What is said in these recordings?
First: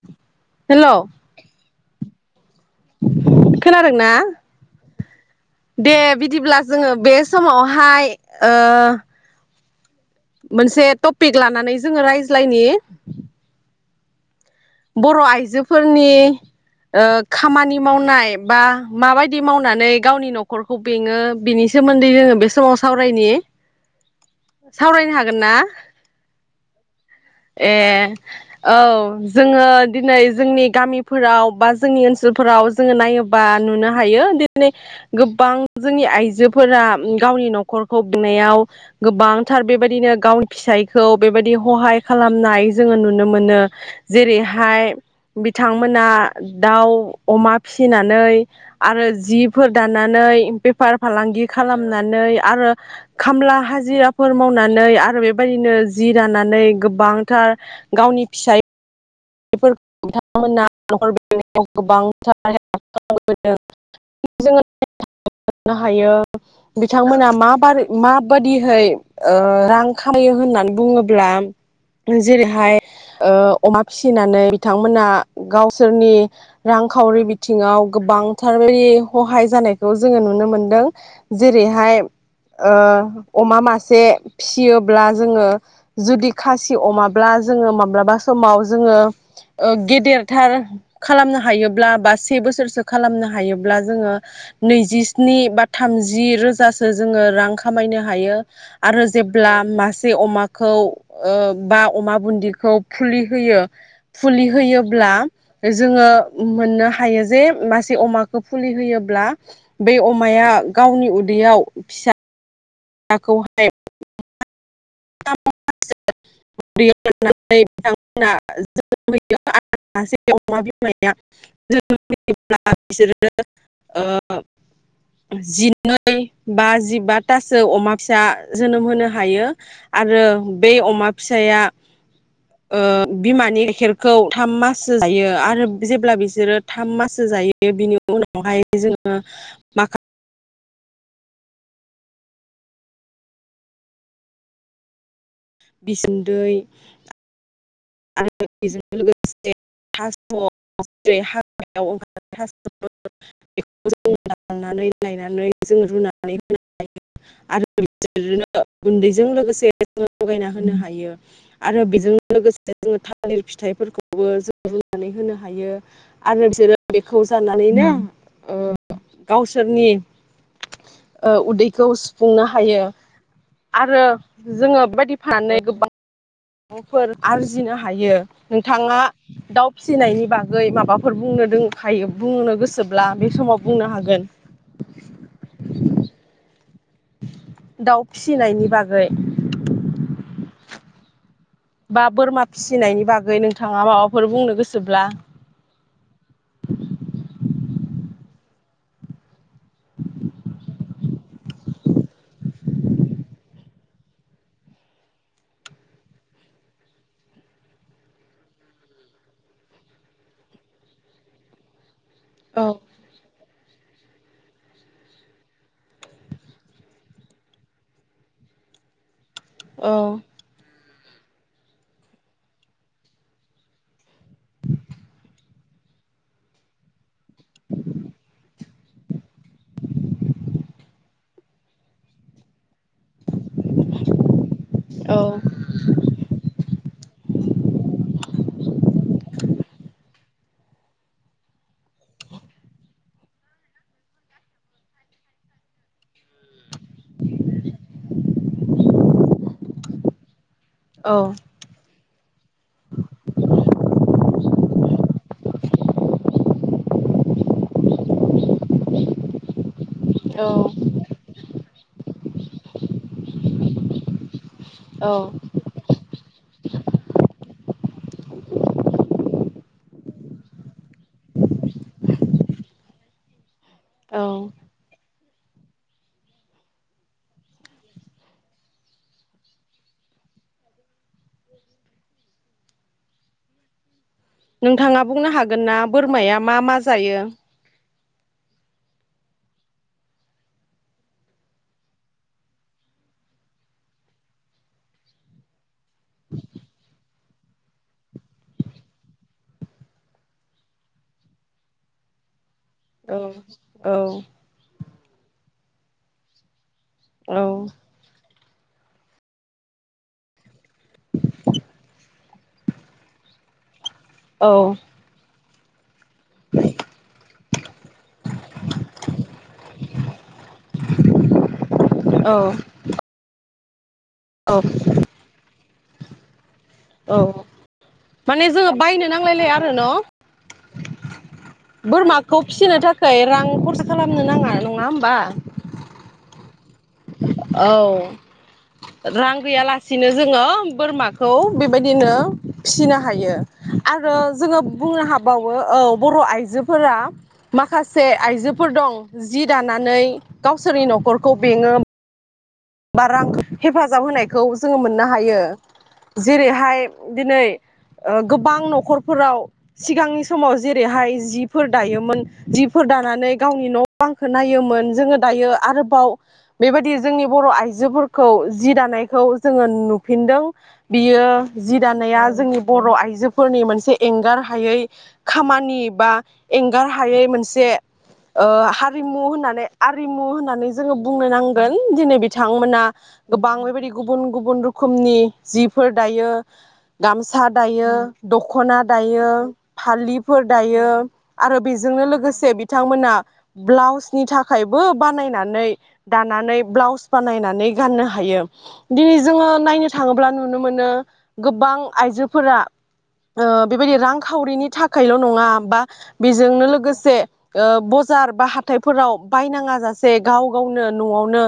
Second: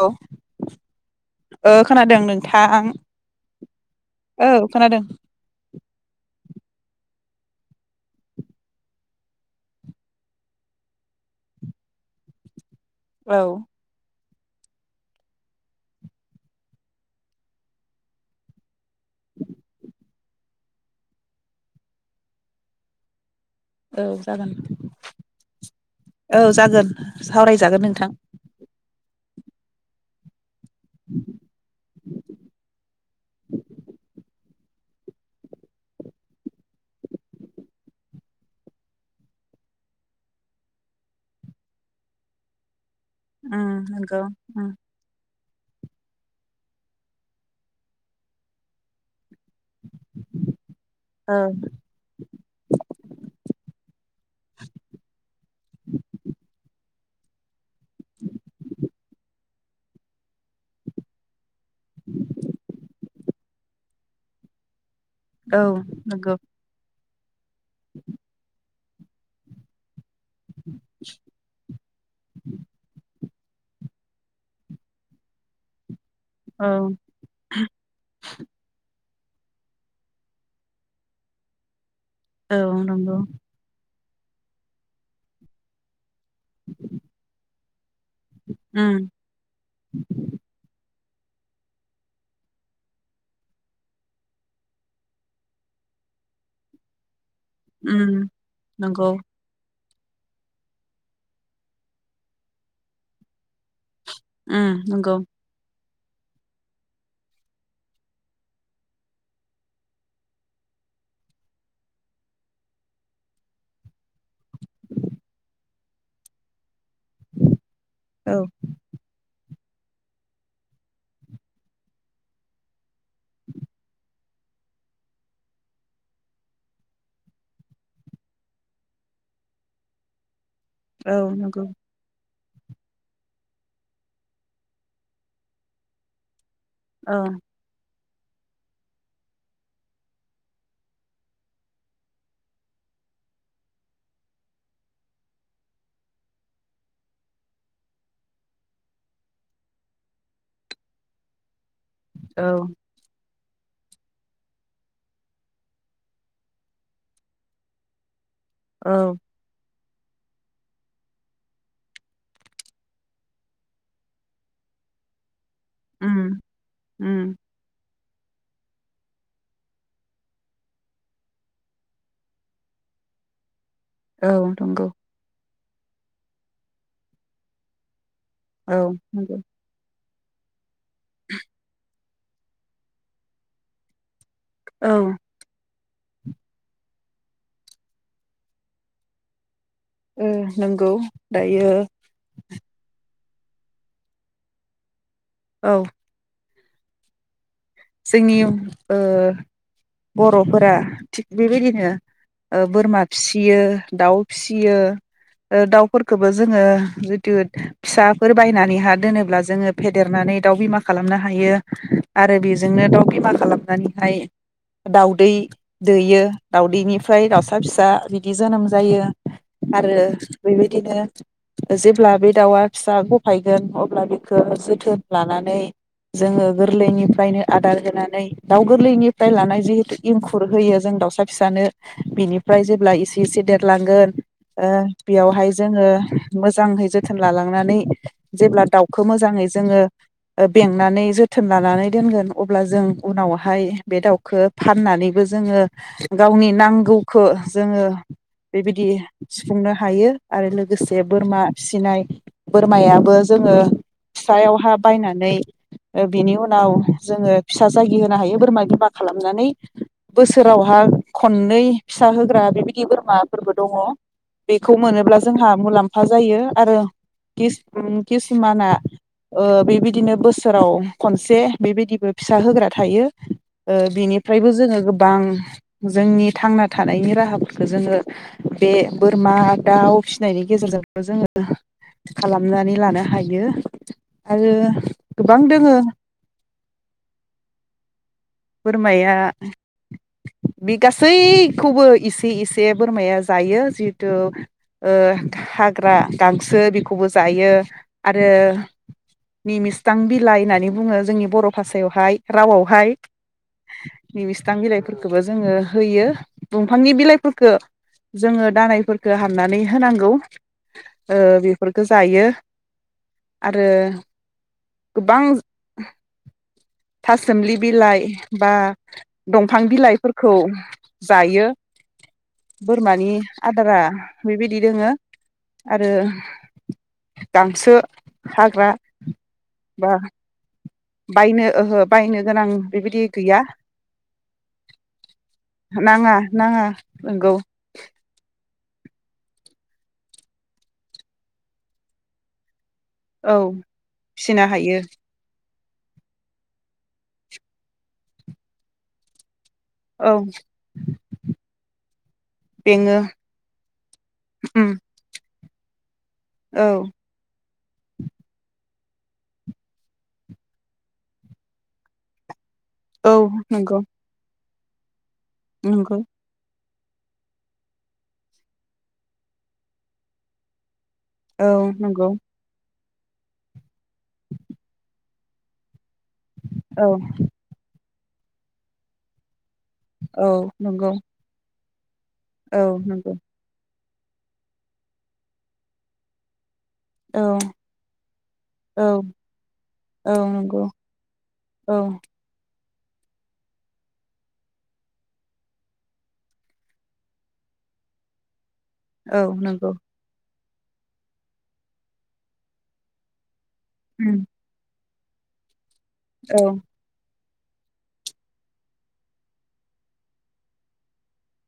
औ। हेलौ खोनादों नों। खोनादोंना औ खोनादों दे बिदिब्ला। जोङो बे समावहाय ओह। मोनसे टपिक लानानै जोङो रायज्लायनि। औ। बर' आइजोफोरनि खामानि मावनाय बा। माबायदि मावनानै। गावनि न'खरखौ बेङो बिनि सोमोन्दै जोङो बे समाव सावरायनि। औ जागोन सावरायनो हागोन ना औ जागोन ए सावरायजागोन नोंथां औ। जोङो दिनै जोंनि। गामिफोराव बा जोंनि ओनसोलफोराव जोङो नायोबा नुनो हायो। गोबां जोंनि आइजोफोरा गावनि न'खरखौ बेंनायाव गोबांथार बेबायदिनो गावनि फिसायखौ बेबायदि खहाय खालामनाय। जोङो नुनो मोनो। उम नंगौ उम जेरैहाय। बिथांमोना दाउ अमा फिसिनानै आरो जिब। फोर दानानै बेफार औ फालांगि खालामनानै आरो खामला हाजिराफोर मावनानै आरो बेबायदिनो जि दानानै गोब। बांथार गावनि फिसाय। [unintelligible] [unintelligible] मावदों जोङो। औ नुनो हायो नोंगौ। बिथांमोना मा। आरो माबायदिहोय ओ रां खामायो होननानै बुङोब्ला जेरैहाय ओ अमा फिसिनानै बिथांमोना गावसोरनि औ रांखावरि बिथिङाव गोबांथार बेबादि खहाय जानायखौ जोङो नुनो मोनदों जेरैहाय औ नंगौ ओ अमा मासे फिसियोब्ला जोङो जुदि खासि अमाब्ला जोङो माब्ला बा समाव जोङो उम ओ गेदेरथार खालामनो हायोब्ला बा से बोसोरसो खालामनो हायोब्ला जोङो नैजिस्नि बा थामजि रोजासो जोङो रां खामायनो उम हायो आरो नंगौ जेब्ला मास बे अमाखौ ओ बा अमा बुन्दिखौ फुलि होयो। [inaudible] फुलि उम होयोब्ला नंगौ जोङो मोननो हायो जे मासे अमाखौ फुलि होयोब्ला बै अमाया गावनि उदैयाव फिसा खौहाय [unintelligible] [unintelligible] औ [unintelligible] मासे अमा बिमाया बिसोरो ओ जिनै बा जिबातासो अमा फिसा जोनोम होनो हायो। आरो बे अमा औ फिसाया नंगौ ओ बिमानि गाइखेरखौ थाम माससो जायो आरो जेब्ला बिसोरो थाम औ माससो जायो बिनि उनावहाय जोङो माखा बिसोन्दै आरो बेजों लोगोसे थास [unintelligible] औ [unintelligible] बेखौ जों दाननानै लायनानै जों रुनानै होनो हायो आरो बिदिनो औ गुन्दैजों लोगोसे लगायना होनो हायो आरो बेजों लोगोसे जोङो थालिर फिथाइफोरखौबो जों रुनानै होनो हायो उम आरो बिसोरो बेखौ उम जानानैनो गावसोरनि उदैखौ सुफुंनो हायो। आरो औ जोङो नंगौ बायदि फाननानै [inaudible] न'फोर आरजिनो हायो। औ नोंथाङा नंगौ दाउ फि सिनायनि बागै मा बाफोर बुंनो दोंखायो बुंनो गोसोब्ला बे समाव बुंनो हागोन। औ [inaudible] दाउ फिसिनायनि बागै उम नंगौ। दायो बा बोरमा फिसिनायनि बाग गै नोंथाङा माबाफोर बुंनो गोसोब्ला औ जोंनि ओ बर'फोरा थिग बेबायदिनो बोरमा फिसियो दाउ फिसियो दाउफोरखौबो जोङो जितु फिसाफोर बायनानै हा दोनोब्ला जोङो फेदेरनानै दाउ बिमा खालामनो हायो आरो औ जोंनो दाउ बिमा खालाम दानिहाय दाउदै दैयो दाउदैनिफ्राय दाउसा फिसा बिदि जोनोम जायो। औ आरो बेबायदिनो जेब्ला बे दाउआ फिसा गफायगोन अब्ला बेखौ जोथोन लानानै जोङो गोरलैनिफ्रायनो आदार होनानै दाउ गोरलैनिफ्राय लानाय जिहेतु इंखुर होयो जों दाउसा फिसानो बिनिफ्राय जेब्ला एसे देरलांगोन ओ बेवहाय औ जोङो मोजांहै जो जोथोन लालांनानै जेब्ला दाउखौ मोजाङै जोङो बेंनानै जोथोन लानानै दोनगोन अब्ला जों उनावहाय बे दाउखौ फाननानैबो जोङो गावनि नांगौखौ जोङो बेबायदि सुफुंनो हायो आरो लोगो गोसे बोरमा फिसिनाय बोरमायाबो जोङो फिसायावहा बायनानै बिनि उनाव जोङो फिसा जागि होनो हायो बोरमा बिमा खालामनानै औ बोसोरावहा खननै फिसा होग्रा बेबायदि बोरमाफोरबो दङ। बेखौ औ मोनोब्ला जोंहा मुलाम्फा जायो आरो किसुमाना ओ बेबायदिनो बोसोराव खनसे बेबायदिबो फिसा होग्रा थायो ओ औ बिनिफ्रायबो जोङो गोब बां जोंनि थांना थानायनि राहाफोरखौ जोङो बे बोरमा दाउ फिसिनायनि गेजेरजोंबो जोङो खालामनानै लानो हायो आरो नोंथाङा बुंनो गोबां हागोन दोङो ना बोरमाया मा मा जायो? बोरमाया बे गासैखौबो इसे इसे बोरमाया जायो। जिहेतु ओ हाग्रा गांसो बेखौबो जायो। आरो निमिस्थां बिलाइ होननानै बुङो जोंनि बर भासायावहाय रावाव हाय औ औ मिसथांबिलाइ फोरखोबो जोङो होयो। बुं फांनि बिलाइफोरखो जोङो दानायफोरखौ हानानै होनांगौ ओ बेफोरफोरखौ जायो आरो औ गोबां [inaudible] थासुमलि बिलाइ बा दंफां बिलाइफोरखौ जायो बोरमानि आदारा बेबिदि दोङो आरो औ गांसो माने हाग्रा जोङो बायनो नांलायलाया आरो बा बायनो ओहो न' बायनो बोरमाखौ गोनां फिसिनो बेबायदि थाखाय गैया रां खरसा खालामनो नाङा नङा होमबा। नाङा नाङा नंगौ औ रां गैयालासिनो जोङो बोरमाखौ बेबायदिनो फिसिनो हायो औ आरो फिसिनो जोङो हायो बुंनो हाबाव वो औ बर' आइजोफोरा माखासे आइजोफोर दं जे जि दानानै औ गावसोरनि न'खरखौ बेङो। बेङो बा रां हेफाजाब होनायखौ उम जोङो मोननो हायो‌। औ जेरैहाय दिनै ओ गोबां न'ख न'खरफोराव सिगांनि समाव जेरैहाय जिफोर दायोमोन। जिफोर औ दानानै गावनि नंगौ न' बां होन नायोमोन जोङो दायो नंगौ आरोबाव। बेबायदि जोंनिआव बर' आइजोफोरखौ जि दानायखौ जोङो नुफिनदों। बियो औ जि नंगौ दानाया जोंनि बर' आइजोफोरनि मोनसे एंगार हायै खामानि। बा एंगार औ हायै मोनसे ओ हारिमु होननानै आरिमु औ होननानै नंगौ जोङो बुंनो नांग गोन दिनैब औ थांमोना नंगौ गोबां बेबायदि गुबुन गुबुन रोखोमनि जिफोर दायो। औ गामसा दायो दखना औ दायो औ फालिफोर नंगौ दायो आरो औ बेजोंनो लोगोसे बि थांमोना ब्लाउसनि थाखायबो बानायनानै दानानै ब्लाउस बानायनानै गाननो हायो। दिनै औ जोङो नंगौ नायनो थाङोब्ला नु नुनो मोनो गोबां आइजोफोरा ओ बेबायदि उम रांखावरिनि थाख खाइल नङा बा औ बेजोंनो लोगोसे ओ बजार बा हाथायफोराव बायनाङा जासे गाव गावनो नआवनो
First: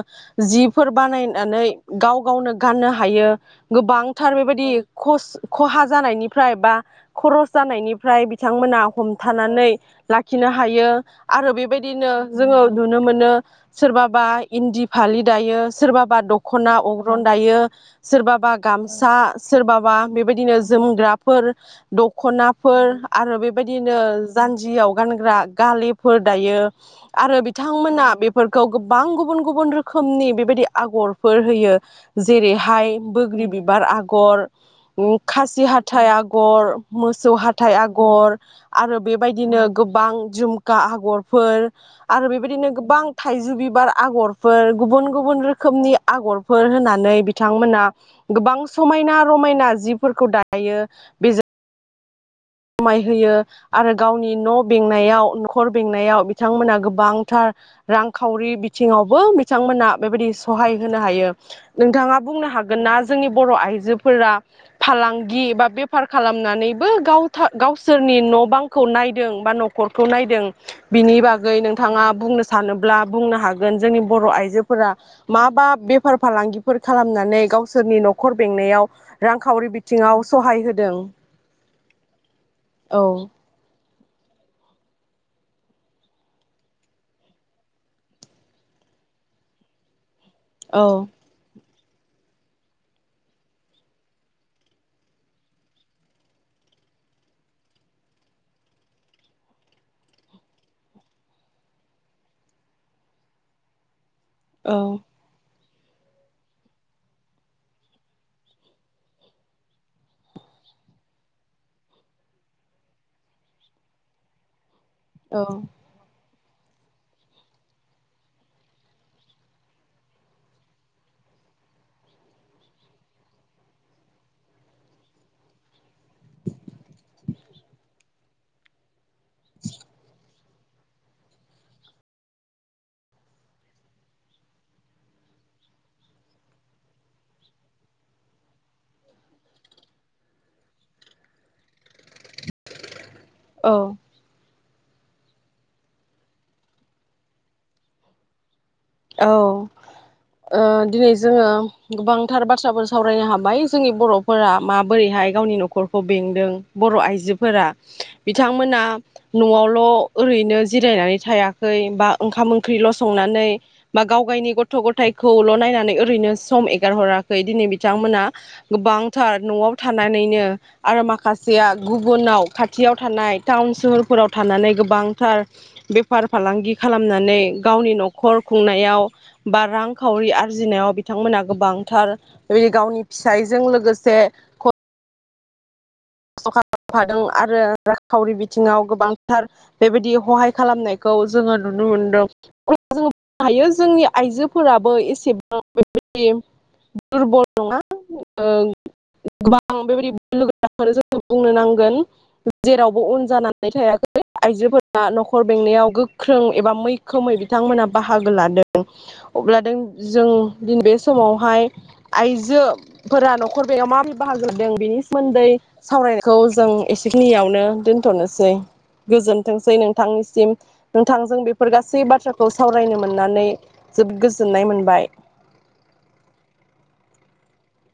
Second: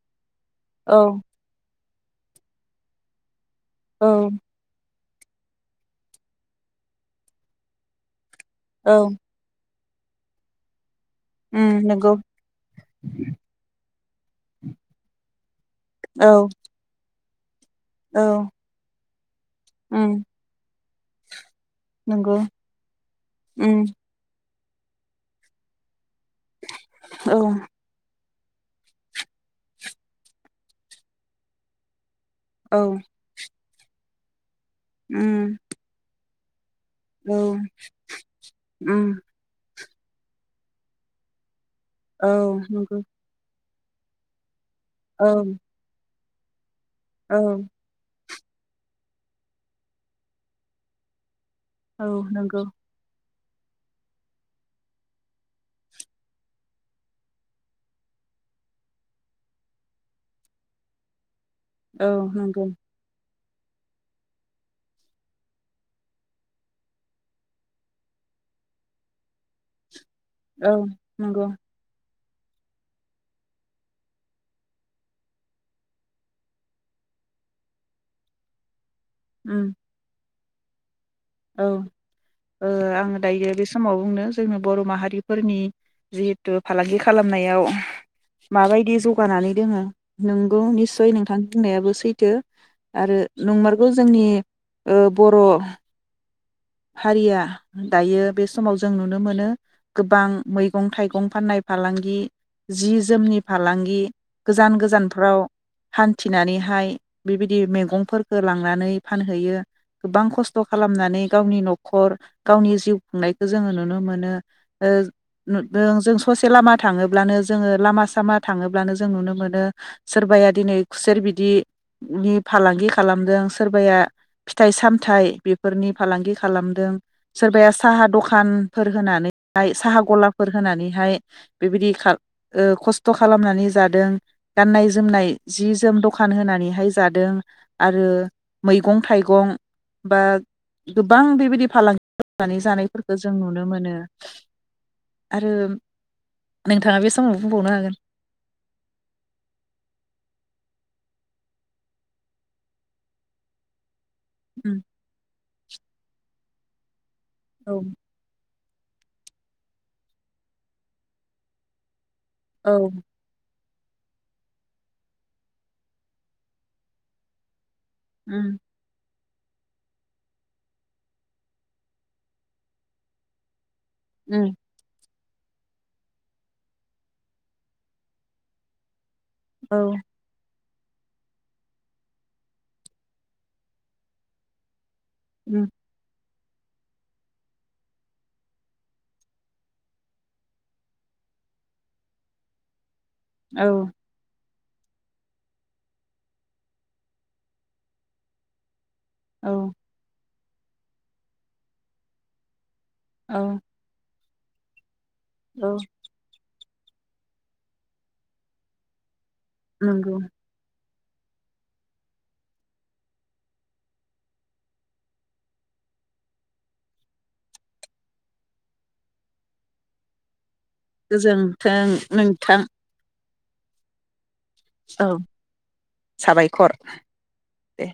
जिफोर औ बानायनानै गाव गावनो गाननो हायो औ गोबांथार बेबायदि खस खहा जानायनिफ्राय बा खरस जानायनिफ्राय बि थांमोना औ हमथानानै लाखिनो हायो आरो उम बेबायदिनो नंगौ जोङो नुनो मोनो सोरबाबा इन्दि फालि दायो सोरबाबा औ दखना अर रन दायो औ सोरबाबा गामसा सोरबाबा उम बेबायदिनो जोमग्राफोर नंगौ दखनाफोर आरो उम बेबायदिनो जान्जियाव गानग्रा गालिब फोर दायो औ आरो बिथांमोना बे फोरखौ गोबां गुबुन गुबुन रोख खोमनि बेबायदि आगरफोर होयो औ जेरैहाय बोग्रि बि बार आगर उम खासि हाथाइ आ गर‌ औ मोसौ हाथाइ आगर आरो उम बेबायदिनो गोबां जुमखा आगरफोर आरो औ बेबायदिनो नंगौ गोबां थाइजौ बि बार आगर फोर गुबुन औ गुबुन रोखोमनि आगरफोर होनानै नै औ बिथांमोना गोबां समायना रमायना जिफोरखौ दायो बेजों औ नंगौ समाय होयो आरो गावनि न' बेंनायाव न'खर बेंनायाव बिथांमोना गोबांथार रांखावरि बिथिङावबो बिथांमोना बेबायदि सहाय होनो हायो। औ नोंथाङा बुंनो नंगौ हागोन ना जोंनि बर' आइजोफोरा फालांगि बा बेफार खालामनानैबो गाव गावसोरनि न' बांखौ नायदों बा न'खर खौ नायदों औ बिनि नंगौ बागै नोंथाङा बुंनो सानोब्ला बुंनो हागोन जोंनि बर' आइजोफोरा माबा बेफार फालांगिफोर खालामनानै गावसोरनि न'खर बेंनायाव रांखावरि उम बिथिङाव सहाय होदों? औ ओ औ आं दायो बे सम आसामाव बुंनो जोङो बर' माहारिफोरनि जिहेथु फालांगि खालामनायाव माबायदि जौगानानै दोङो नोंगौ औ निस्सय नोंथांनि बुंनायाबो सैथो आरो नंमारगौ जोंनि ओ बर' हारिया दायो बे समाव जों नुनो मोनो गोबां मैगं थाइगं फाननाय फालांगि जि जोमनि फालांगि औ गोजान गोजानफ्राव हान्थिनानैहाय बेबायदि मैगंफोरखौ लांनानै फानहैयो गोबां खस्थ' खालामनानै गावनि न'खर गावनि जिउ खुंनायखौ जोङो नुनो मोनो ओ औ नुदों जों ससे लामा थाङोब्लानो जोङो लामा सामा थाङोब्लानो जों नुनो मोनो सोरबाया दिनै खुसेर बिदिनि फालांगि खालामदों सोरबाया फिथाइ सामथाइ बेफोरनि फालांगि खालामदों सोरबाया साहा दखानफोर होनानै हाय साहा गला फोर होनानैहाय बेबायदि खा ओ खस्थ' खालामनानै जादों गाननाय जोमनाय जि जोम दखान होनानैहाय जादों आरो मैगं थाइगं बा गोबां बेबायदि फालांगि खालामनानै जानायफोर खो जों नुनो मोनो। औ आरो नोंथाङा बे समाव बुंबावनो हागोन औ ओ दिनै जोङो गोबांथार बाथ्राफोर सावरायनो हाबाय जोंनि बर'फ फोरा हागोन माबोरैहाय गावनि नख न'खरखौ बेंदों बर' आइज जोफोरा औ बिथां थांमोना न'आवल ओरैनो जिरायनानै थायाखै बा ओंखाम ओंख्रिल औ संनानै बा गावगायनि गथ' गथायखौल नायनानै ओरैनो सम एगार हराखै दिनै बिद थांमोना उम गोबां थार न'आव थानानैनो आरो माखासेया गुबुनाव खाथियाव थानाय टाउन सोहोरफोराव उम थानानै गोबां थार बेफार फालांगि खालामनानै गावनि न'खर खुंनायाव। बा औ रां खावरि आर बुजिनायाव बिथांमोनहा गोबांथार बेबायदि गावनि फिसायजों लोगोसे ख उम खस्ट खालामफादों आरो रांखावरि बिथिङाव गोबांथार बेबायदि खहाय खालामनायखौ जोङो नुनो मोनदों जो बुंनो हायो औ जोंनि आइजो फोराबो एसेबां बेदि दुरबल नङा ओं औ गोबां बेबादि [unintelligible] आरो जों बुंनो नांगोन जेरावबो अन औ जानानै थायाखै बे आइजोफोर दा न'खर औ बेंनायाव गोख्रों एबा मैखोमै बिथांमोनहा बाहागो लादों। अब्ला दों नंगौ जों दिन बेस समावहाय आइजोफोरा न'खर बेयाव माबोरै बाहागोदों बेनि सोमोन्दै। सावरायनायखौ जों एसेखिनियावनो दोनथ'नोसै गोजोनथोंसै नोंथांनिसिम। नोंथांजों बेफोर गोजोनथों गासै बाथ्राखौ नोंथां सावरायनो मोननानै। जोब गोस औ साबायखर। दे।